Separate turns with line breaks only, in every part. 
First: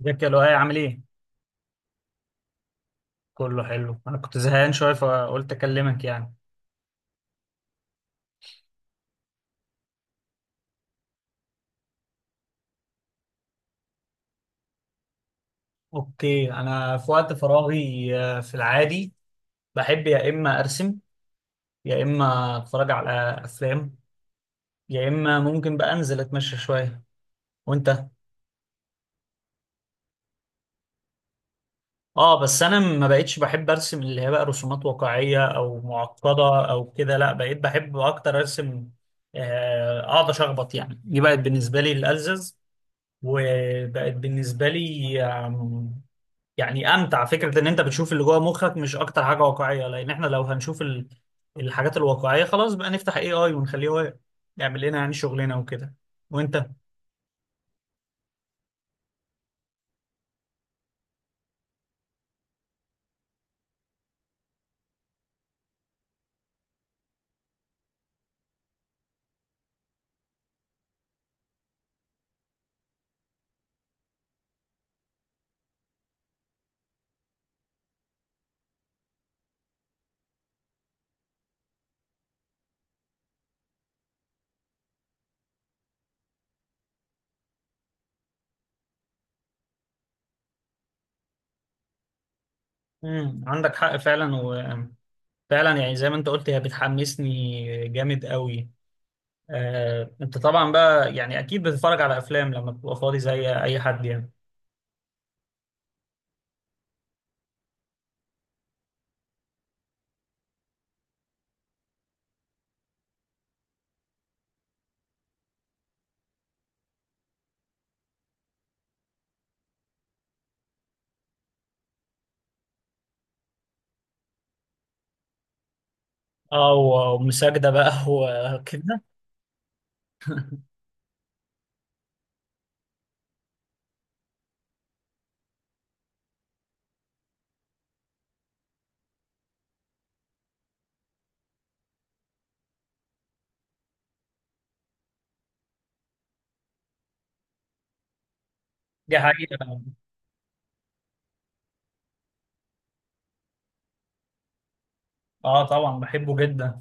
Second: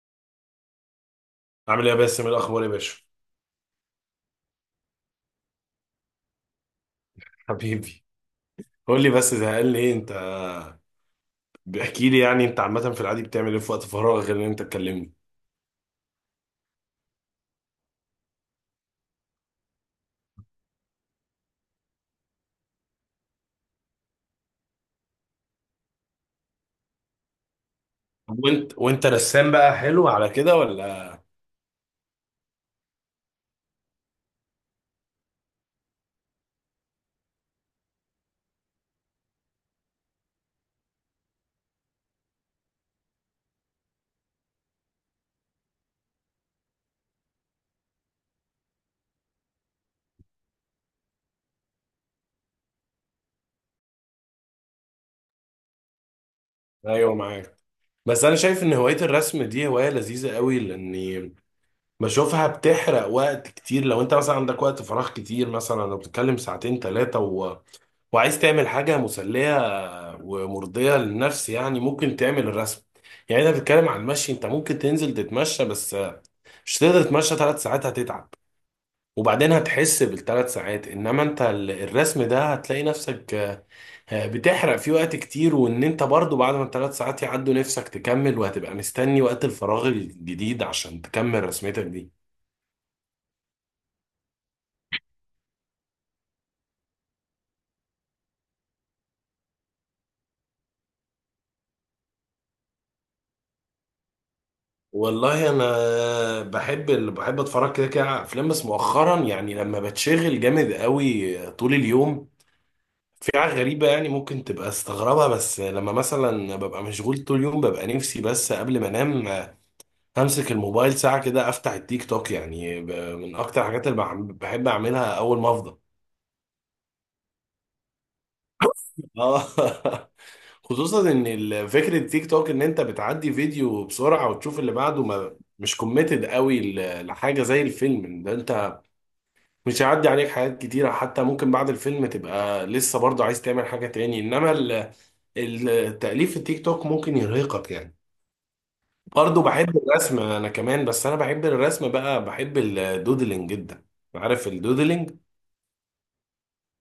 ازيك يا لؤي؟ عامل ايه؟
عامل ايه يا باسم، إيه الاخبار يا باشا؟
كله حلو. انا كنت زهقان شويه فقلت اكلمك يعني.
حبيبي، قول لي بس زهقان ليه انت؟ بحكي لي يعني انت عامه في العادي بتعمل ايه في وقت فراغ غير ان انت تكلمني؟
اوكي، انا في وقت فراغي، في العادي بحب يا اما ارسم، يا اما اتفرج على افلام، يا اما ممكن بقى انزل اتمشى شويه. وانت؟
طب وانت رسام بقى، حلو على كده ولا؟
اه بس انا ما بقتش بحب ارسم اللي هي بقى رسومات واقعيه او معقده او كده، لا بقيت بحب اكتر ارسم، اقعد اشخبط يعني. دي بقت بالنسبه لي الالزز، وبقت بالنسبه لي يعني امتع فكره ان انت بتشوف اللي جوه مخك، مش اكتر حاجه واقعيه، لان احنا لو هنشوف الحاجات الواقعيه خلاص بقى نفتح اي اي ونخليه هو يعمل لنا يعني شغلنا وكده. وانت؟
ايوه معاك. بس انا شايف ان هوايه الرسم دي هوايه لذيذه قوي لاني بشوفها بتحرق وقت كتير. لو انت مثلا عندك وقت فراغ كتير، مثلا لو بتتكلم ساعتين ثلاثه و... وعايز تعمل حاجه مسليه ومرضيه للنفس، يعني ممكن تعمل الرسم. يعني انت بتتكلم عن المشي، انت ممكن تنزل تتمشى بس مش تقدر تتمشى 3 ساعات، هتتعب. وبعدين هتحس بالثلاث ساعات، انما انت الرسم ده هتلاقي نفسك بتحرق فيه وقت كتير. وان انت برضو بعد ما الثلاث ساعات يعدوا، نفسك تكمل وهتبقى مستني وقت الفراغ الجديد عشان تكمل رسمتك دي.
عندك حق فعلا وفعلا، يعني زي ما انت قلت هي بتحمسني جامد قوي. انت طبعا بقى يعني اكيد بتتفرج على افلام لما بتبقى فاضي زي اي حد يعني.
والله انا بحب، اللي بحب اتفرج كده كده على افلام. بس مؤخرا يعني لما بتشغل جامد قوي طول اليوم، في حاجة غريبة يعني ممكن تبقى استغربها، بس لما مثلا ببقى مشغول طول اليوم ببقى نفسي، بس قبل ما انام همسك الموبايل ساعة كده، أفتح التيك توك، يعني من أكتر الحاجات اللي بحب أعملها أول ما أفضى.
اه ومساجدة بقى وكده.
اه خصوصا ان فكره التيك توك ان انت بتعدي فيديو بسرعه وتشوف اللي بعده، ما مش كوميتد قوي لحاجه زي الفيلم ده، انت مش هيعدي عليك حاجات كتيره، حتى ممكن بعد الفيلم تبقى لسه برضه عايز تعمل حاجه تاني، انما التأليف في التيك توك ممكن يرهقك يعني.
دي
برضه
حقيقة.
بحب الرسم انا كمان، بس انا بحب الرسم بقى، بحب الدودلينج جدا. عارف الدودلينج؟
اه طبعا بحبه جدا.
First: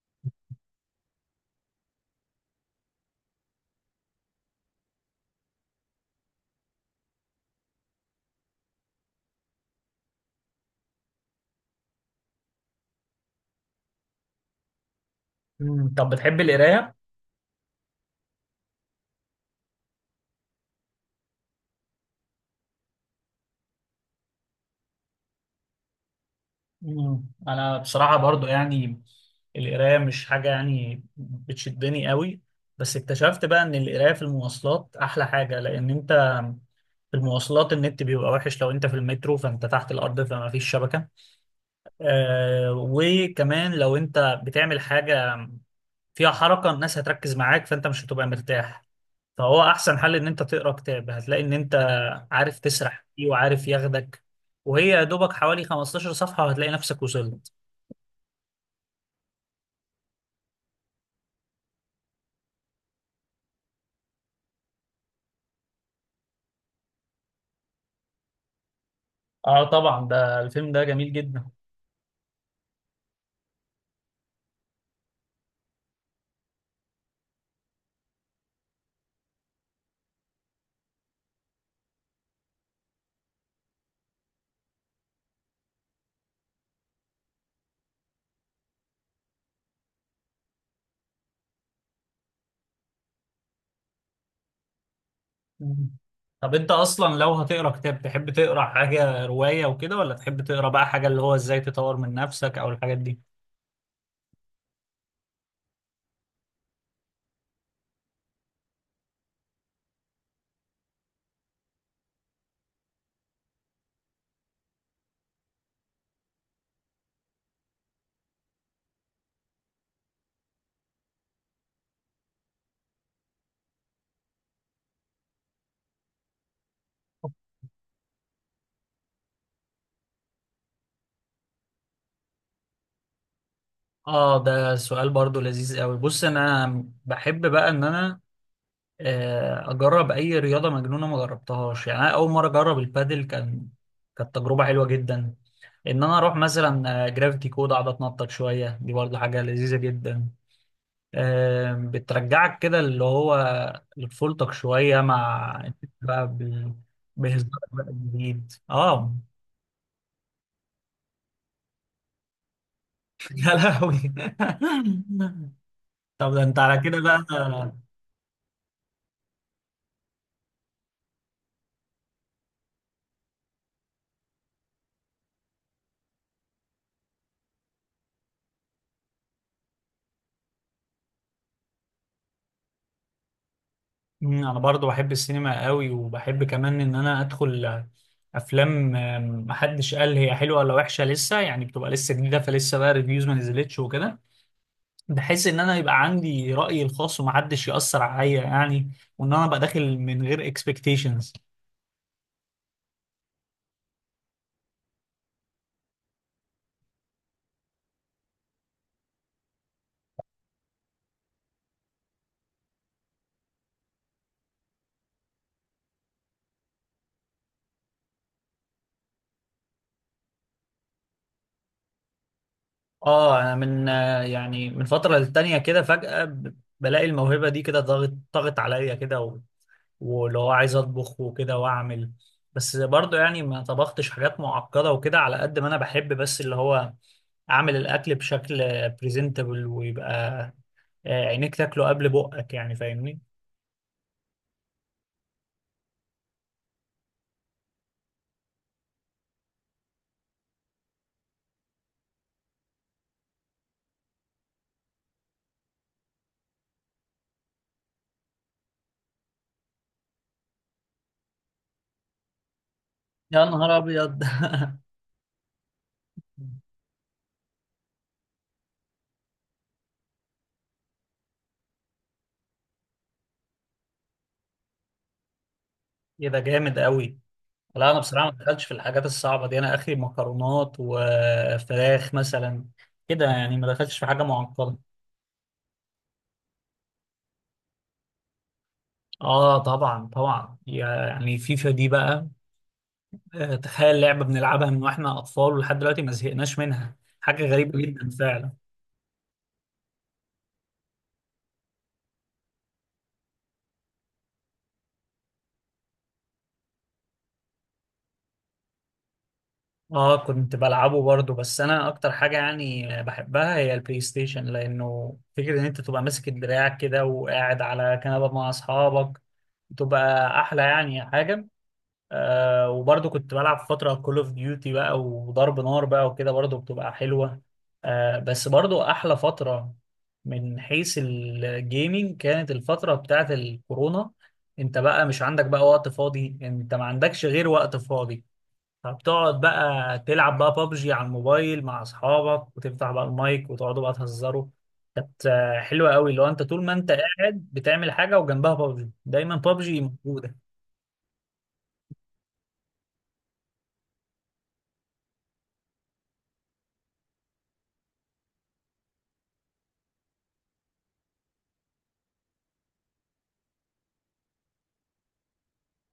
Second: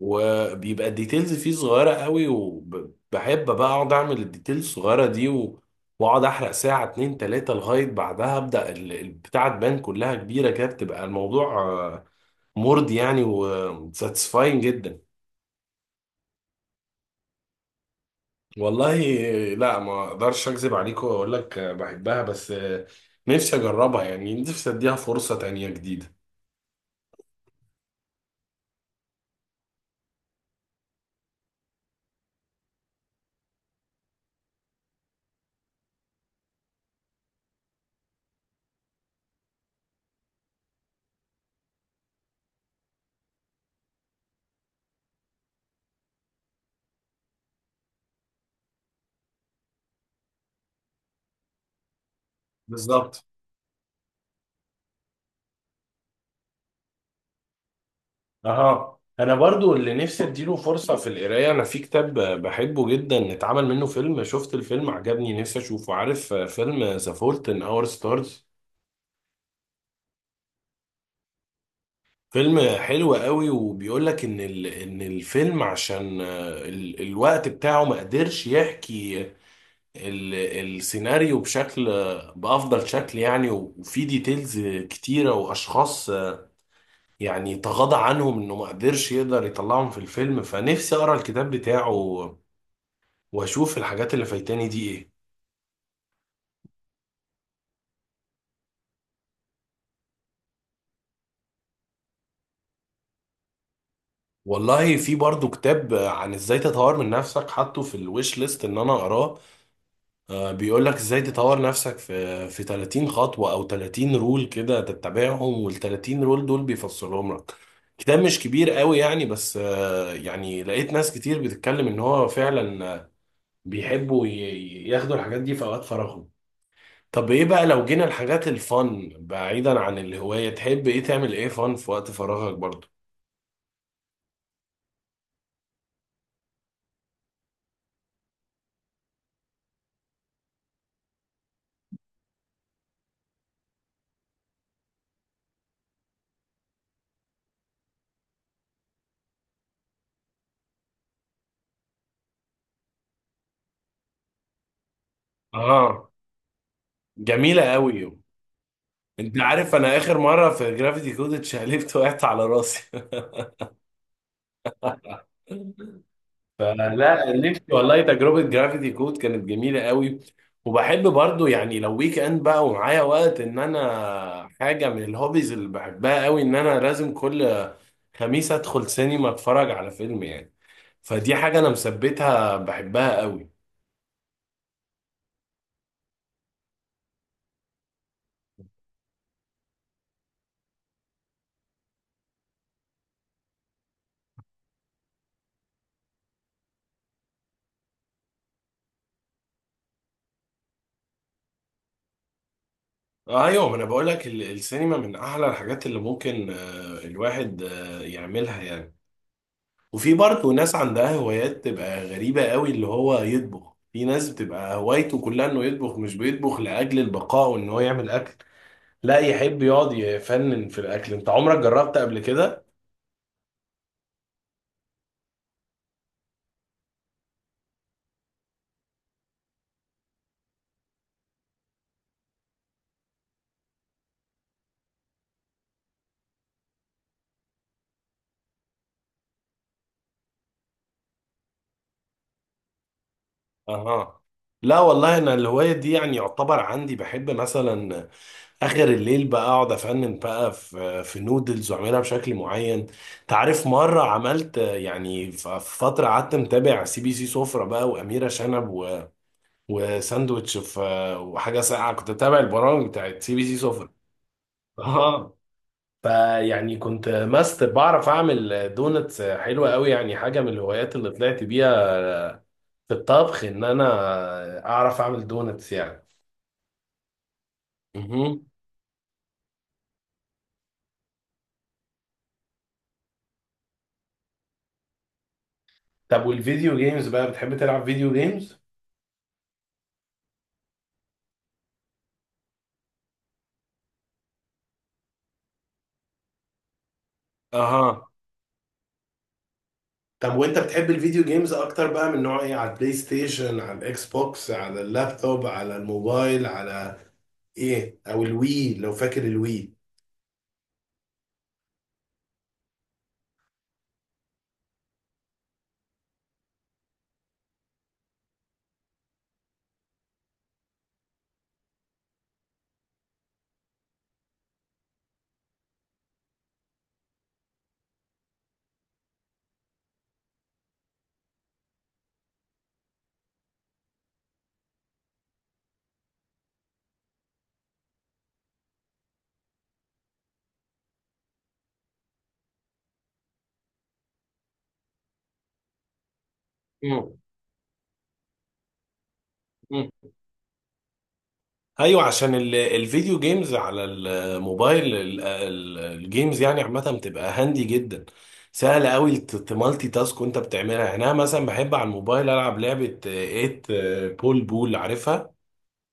وبيبقى الديتيلز فيه صغيره قوي، وبحب بقى اقعد اعمل الديتيلز الصغيره دي و... واقعد احرق ساعه اتنين تلاته لغايه بعدها ابدا البتاعه تبان كلها كبيره كده، بتبقى الموضوع مرضي يعني وساتسفاين جدا.
طب بتحب القراية؟
والله لا، ما اقدرش اكذب عليك واقول لك بحبها، بس نفسي اجربها، يعني نفسي اديها فرصه تانيه جديده.
مم. انا بصراحه برضو يعني القرايه مش حاجه يعني بتشدني قوي، بس اكتشفت بقى ان القرايه في المواصلات احلى حاجه، لان انت في المواصلات النت بيبقى وحش، لو انت في المترو فانت تحت الارض فما فيش شبكه. وكمان لو انت بتعمل حاجه فيها حركه، الناس هتركز معاك فانت مش هتبقى مرتاح، فهو احسن حل ان انت تقرا كتاب، هتلاقي ان انت عارف تسرح
بالظبط.
فيه وعارف ياخدك، وهي يا دوبك حوالي 15 صفحه وهتلاقي نفسك وصلت.
اه، انا برضو اللي نفسي اديله فرصة في القراية. انا في كتاب بحبه جدا اتعمل منه فيلم، شفت الفيلم عجبني، نفسي اشوفه. عارف فيلم ذا فولت ان اور ستارز؟
اه طبعا، ده الفيلم ده جميل جدا.
فيلم حلو قوي، وبيقول لك ان ان الفيلم عشان الوقت بتاعه ما قدرش يحكي السيناريو بشكل بافضل شكل يعني، وفي ديتيلز كتيرة واشخاص يعني تغاضى عنهم انه ما قدرش يقدر يطلعهم في الفيلم، فنفسي اقرا الكتاب بتاعه واشوف الحاجات اللي فايتاني دي ايه.
مم. طب انت اصلا لو هتقرا كتاب تحب تقرا حاجه روايه وكده، ولا تحب تقرا بقى حاجه اللي هو ازاي تطور من نفسك او الحاجات دي؟
والله في برضو كتاب عن ازاي تطور من نفسك، حاطه في الويش ليست ان انا اقراه. بيقول لك ازاي تطور نفسك في 30 خطوة او 30 رول كده تتبعهم، وال 30 رول دول بيفصلهم لك. كتاب مش كبير قوي يعني، بس يعني لقيت ناس كتير بتتكلم ان هو فعلا بيحبوا ياخدوا الحاجات دي في اوقات فراغهم. طب ايه بقى لو جينا الحاجات الفن بعيدا عن الهواية، تحب ايه تعمل ايه فن في وقت فراغك برضو؟
اه، ده سؤال برضو لذيذ قوي. بص، انا بحب بقى ان انا اجرب اي رياضه مجنونه ما جربتهاش يعني. انا اول مره اجرب البادل، كانت تجربه حلوه جدا. ان انا اروح مثلا جرافيتي كود اقعد اتنطط شويه، دي برضو حاجه لذيذه جدا. بترجعك كده اللي هو لطفولتك شوية. مع انت
اه،
بقى بهزارك
جميلة
بقى
قوي.
الجديد. اه
انت عارف انا اخر مرة في جرافيتي كود اتشقلبت وقعت على راسي
يا لهوي. طب ده انت على كده بقى.
فلا، نفسي والله تجربة جرافيتي كود كانت جميلة قوي. وبحب برضو يعني لو ويك اند بقى ومعايا وقت، ان انا حاجة من الهوبيز اللي بحبها قوي ان انا لازم كل خميس ادخل سينما اتفرج على فيلم يعني، فدي حاجة انا مثبتها بحبها قوي.
انا برضو بحب السينما قوي، وبحب كمان ان انا ادخل افلام محدش قال هي حلوه ولا وحشه، لسه يعني بتبقى لسه جديده فلسه بقى ريفيوز ما نزلتش وكده. بحس ان انا يبقى عندي رايي الخاص ومحدش ياثر عليا يعني، وان انا ابقى داخل من غير expectations.
ايوه، ما انا بقول لك السينما من احلى الحاجات اللي ممكن الواحد يعملها يعني. وفي برضه ناس عندها هوايات تبقى غريبة قوي، اللي هو يطبخ. في ناس بتبقى هوايته كلها انه يطبخ، مش بيطبخ لأجل البقاء وان هو يعمل أكل، لا يحب يقعد يفنن في الأكل. انت عمرك جربت قبل كده؟
اه انا من يعني من فتره للتانيه كده فجاه بلاقي الموهبه دي كده ضاغط ضاغط عليا كده، واللي هو عايز اطبخ وكده واعمل. بس برضه يعني ما طبختش حاجات معقده وكده، على قد ما انا بحب بس اللي هو اعمل الاكل بشكل بريزنتبل، ويبقى عينيك تاكله قبل بقك يعني، فاهمني؟
اها. لا والله، انا الهواية دي يعني يعتبر عندي، بحب مثلا اخر الليل بقى اقعد افنن بقى في نودلز واعملها بشكل معين. تعرف مرة عملت يعني، في فترة قعدت متابع سي بي سي سفرة بقى، وأميرة شنب، وساندوتش في، وحاجه ساقعه. كنت بتابع البرامج بتاعت سي بي
يا
سي
نهار
سفر.
ابيض
اه. فيعني كنت ماستر، بعرف اعمل دونتس حلوه قوي يعني، حاجه من الهوايات اللي طلعت بيها في الطبخ ان انا اعرف اعمل دونتس يعني.
كده جامد قوي. لا انا بصراحه ما
مهم.
دخلتش في الحاجات الصعبه دي، انا اخري مكرونات وفراخ مثلا كده، يعني ما دخلتش في حاجه معقده.
طب والفيديو جيمز بقى، بتحب تلعب فيديو جيمز؟
اه طبعا طبعا، يعني فيفا دي بقى، تخيل لعبة بنلعبها من واحنا اطفال ولحد دلوقتي ما زهقناش منها، حاجة غريبة جدا
اها.
فعلا.
طب وانت بتحب الفيديو جيمز اكتر بقى من نوع ايه، على البلاي ستيشن، على الاكس بوكس، على اللابتوب، على الموبايل، على ايه؟ او الوي، لو فاكر الوي.
اه كنت بلعبه برضو، بس انا اكتر حاجة يعني بحبها هي البلاي ستيشن، لانه فكرة ان انت تبقى ماسك الدراع كده وقاعد على كنبة مع اصحابك، بتبقى احلى يعني حاجة. وبرضه كنت بلعب فترة كول اوف ديوتي بقى وضرب نار بقى وكده، برضه بتبقى حلوة. بس برضه أحلى فترة من حيث الجيمنج كانت الفترة بتاعت الكورونا. انت بقى مش عندك بقى وقت فاضي، انت ما عندكش غير وقت فاضي، فبتقعد بقى تلعب بقى بابجي على الموبايل مع اصحابك، وتفتح بقى المايك وتقعدوا بقى تهزروا. كانت حلوة قوي. لو انت طول ما انت
مم.
قاعد بتعمل حاجة وجنبها بابجي، دايما بابجي موجودة.
ايوه، عشان الفيديو جيمز على الموبايل الجيمز يعني عامه بتبقى هاندي جدا. سهل قوي تمالتي تاسك وانت بتعملها، يعني انا مثلا بحب على الموبايل العب لعبه 8 بول بول، عارفها؟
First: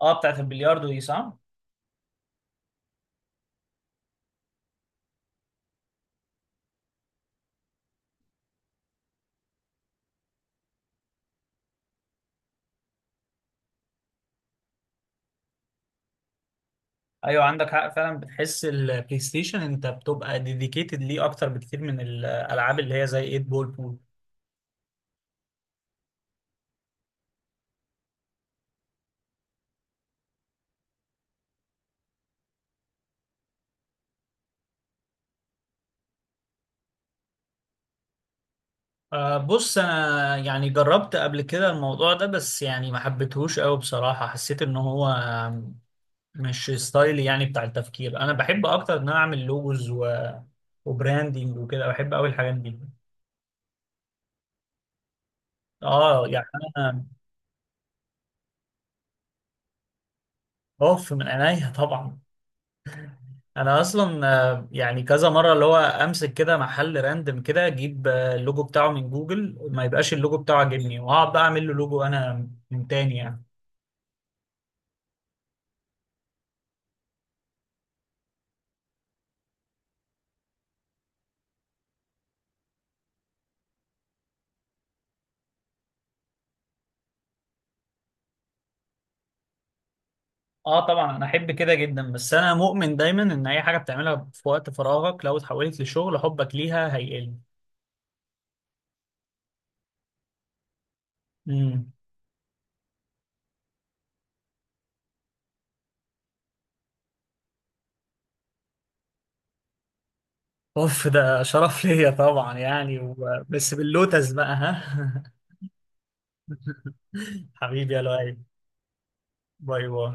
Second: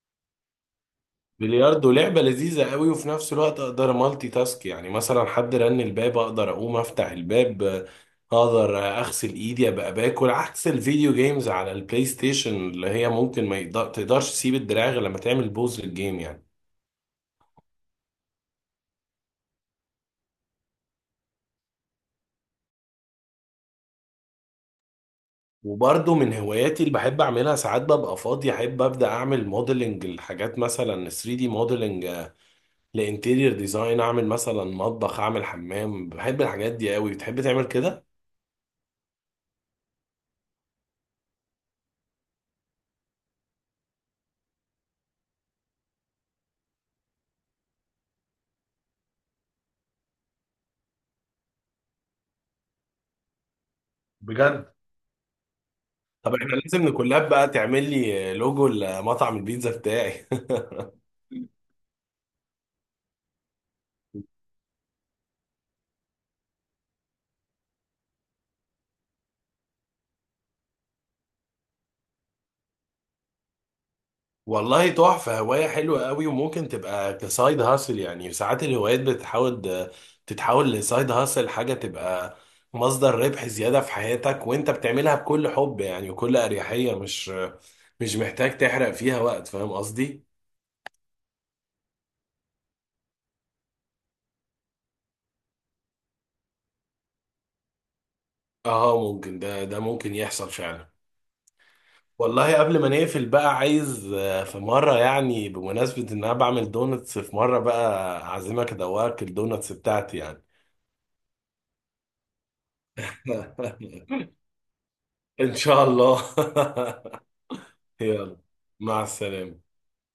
اه بتاعت البلياردو دي صح؟
بلياردو لعبه لذيذه قوي، وفي نفس الوقت اقدر مالتي تاسك، يعني مثلا حد رن الباب اقدر اقوم افتح الباب، اقدر اغسل ايدي ابقى باكل. عكس الفيديو جيمز على البلاي ستيشن، اللي هي ممكن ما يقدر- تقدرش تسيب الدراع غير لما تعمل بوز للجيم يعني.
ايوه عندك حق فعلا، بتحس البلاي ستيشن انت بتبقى ديديكيتد ليه اكتر بكتير من الالعاب اللي هي زي 8 بول بول.
وبرضه من هواياتي اللي بحب اعملها، ساعات ببقى فاضي احب ابدا اعمل موديلنج لحاجات، مثلا 3 دي موديلنج لانتيرير ديزاين، اعمل مثلا مطبخ، اعمل حمام. بحب الحاجات دي قوي، بتحب تعمل كده؟
بص انا يعني جربت قبل كده الموضوع ده، بس يعني ما حبيتهوش قوي بصراحة، حسيت ان هو مش ستايلي يعني بتاع التفكير. انا بحب اكتر ان انا اعمل لوجوز، وبراندينج وكده، بحب قوي الحاجات دي.
بجد؟
اه
طب
يعني.
احنا لازم
انا
نكولاب بقى، تعمل لي لوجو لمطعم البيتزا بتاعي
اوف من عينيا طبعا. انا اصلا يعني كذا مره اللي هو امسك كده محل راندم كده، اجيب اللوجو بتاعه من جوجل ما يبقاش اللوجو بتاعه عاجبني، واقعد بقى اعمل له لوجو انا من تاني يعني.
والله تحفة، هواية حلوة قوي، وممكن تبقى كسايد هاسل يعني. ساعات الهوايات بتحاول تتحول لسايد هاسل، حاجة تبقى مصدر ربح زيادة في حياتك، وانت بتعملها بكل حب يعني وكل أريحية، مش محتاج تحرق فيها وقت، فاهم قصدي؟
اه طبعا انا احب كده جدا، بس انا مؤمن دايما ان اي حاجه بتعملها في وقت فراغك لو اتحولت لشغل حبك ليها هيقل.
اه، ممكن ده ممكن يحصل فعلا.
امم
والله قبل ما نقفل بقى، عايز في مرة يعني، بمناسبة ان انا بعمل دونتس، في مرة بقى اعزمك ادوقك الدونتس بتاعتي يعني.
اوف، ده شرف ليا طبعا يعني، بس باللوتس بقى ها.
ان شاء الله.
حبيبي يا لؤي.
يلا، مع السلامة.
باي باي.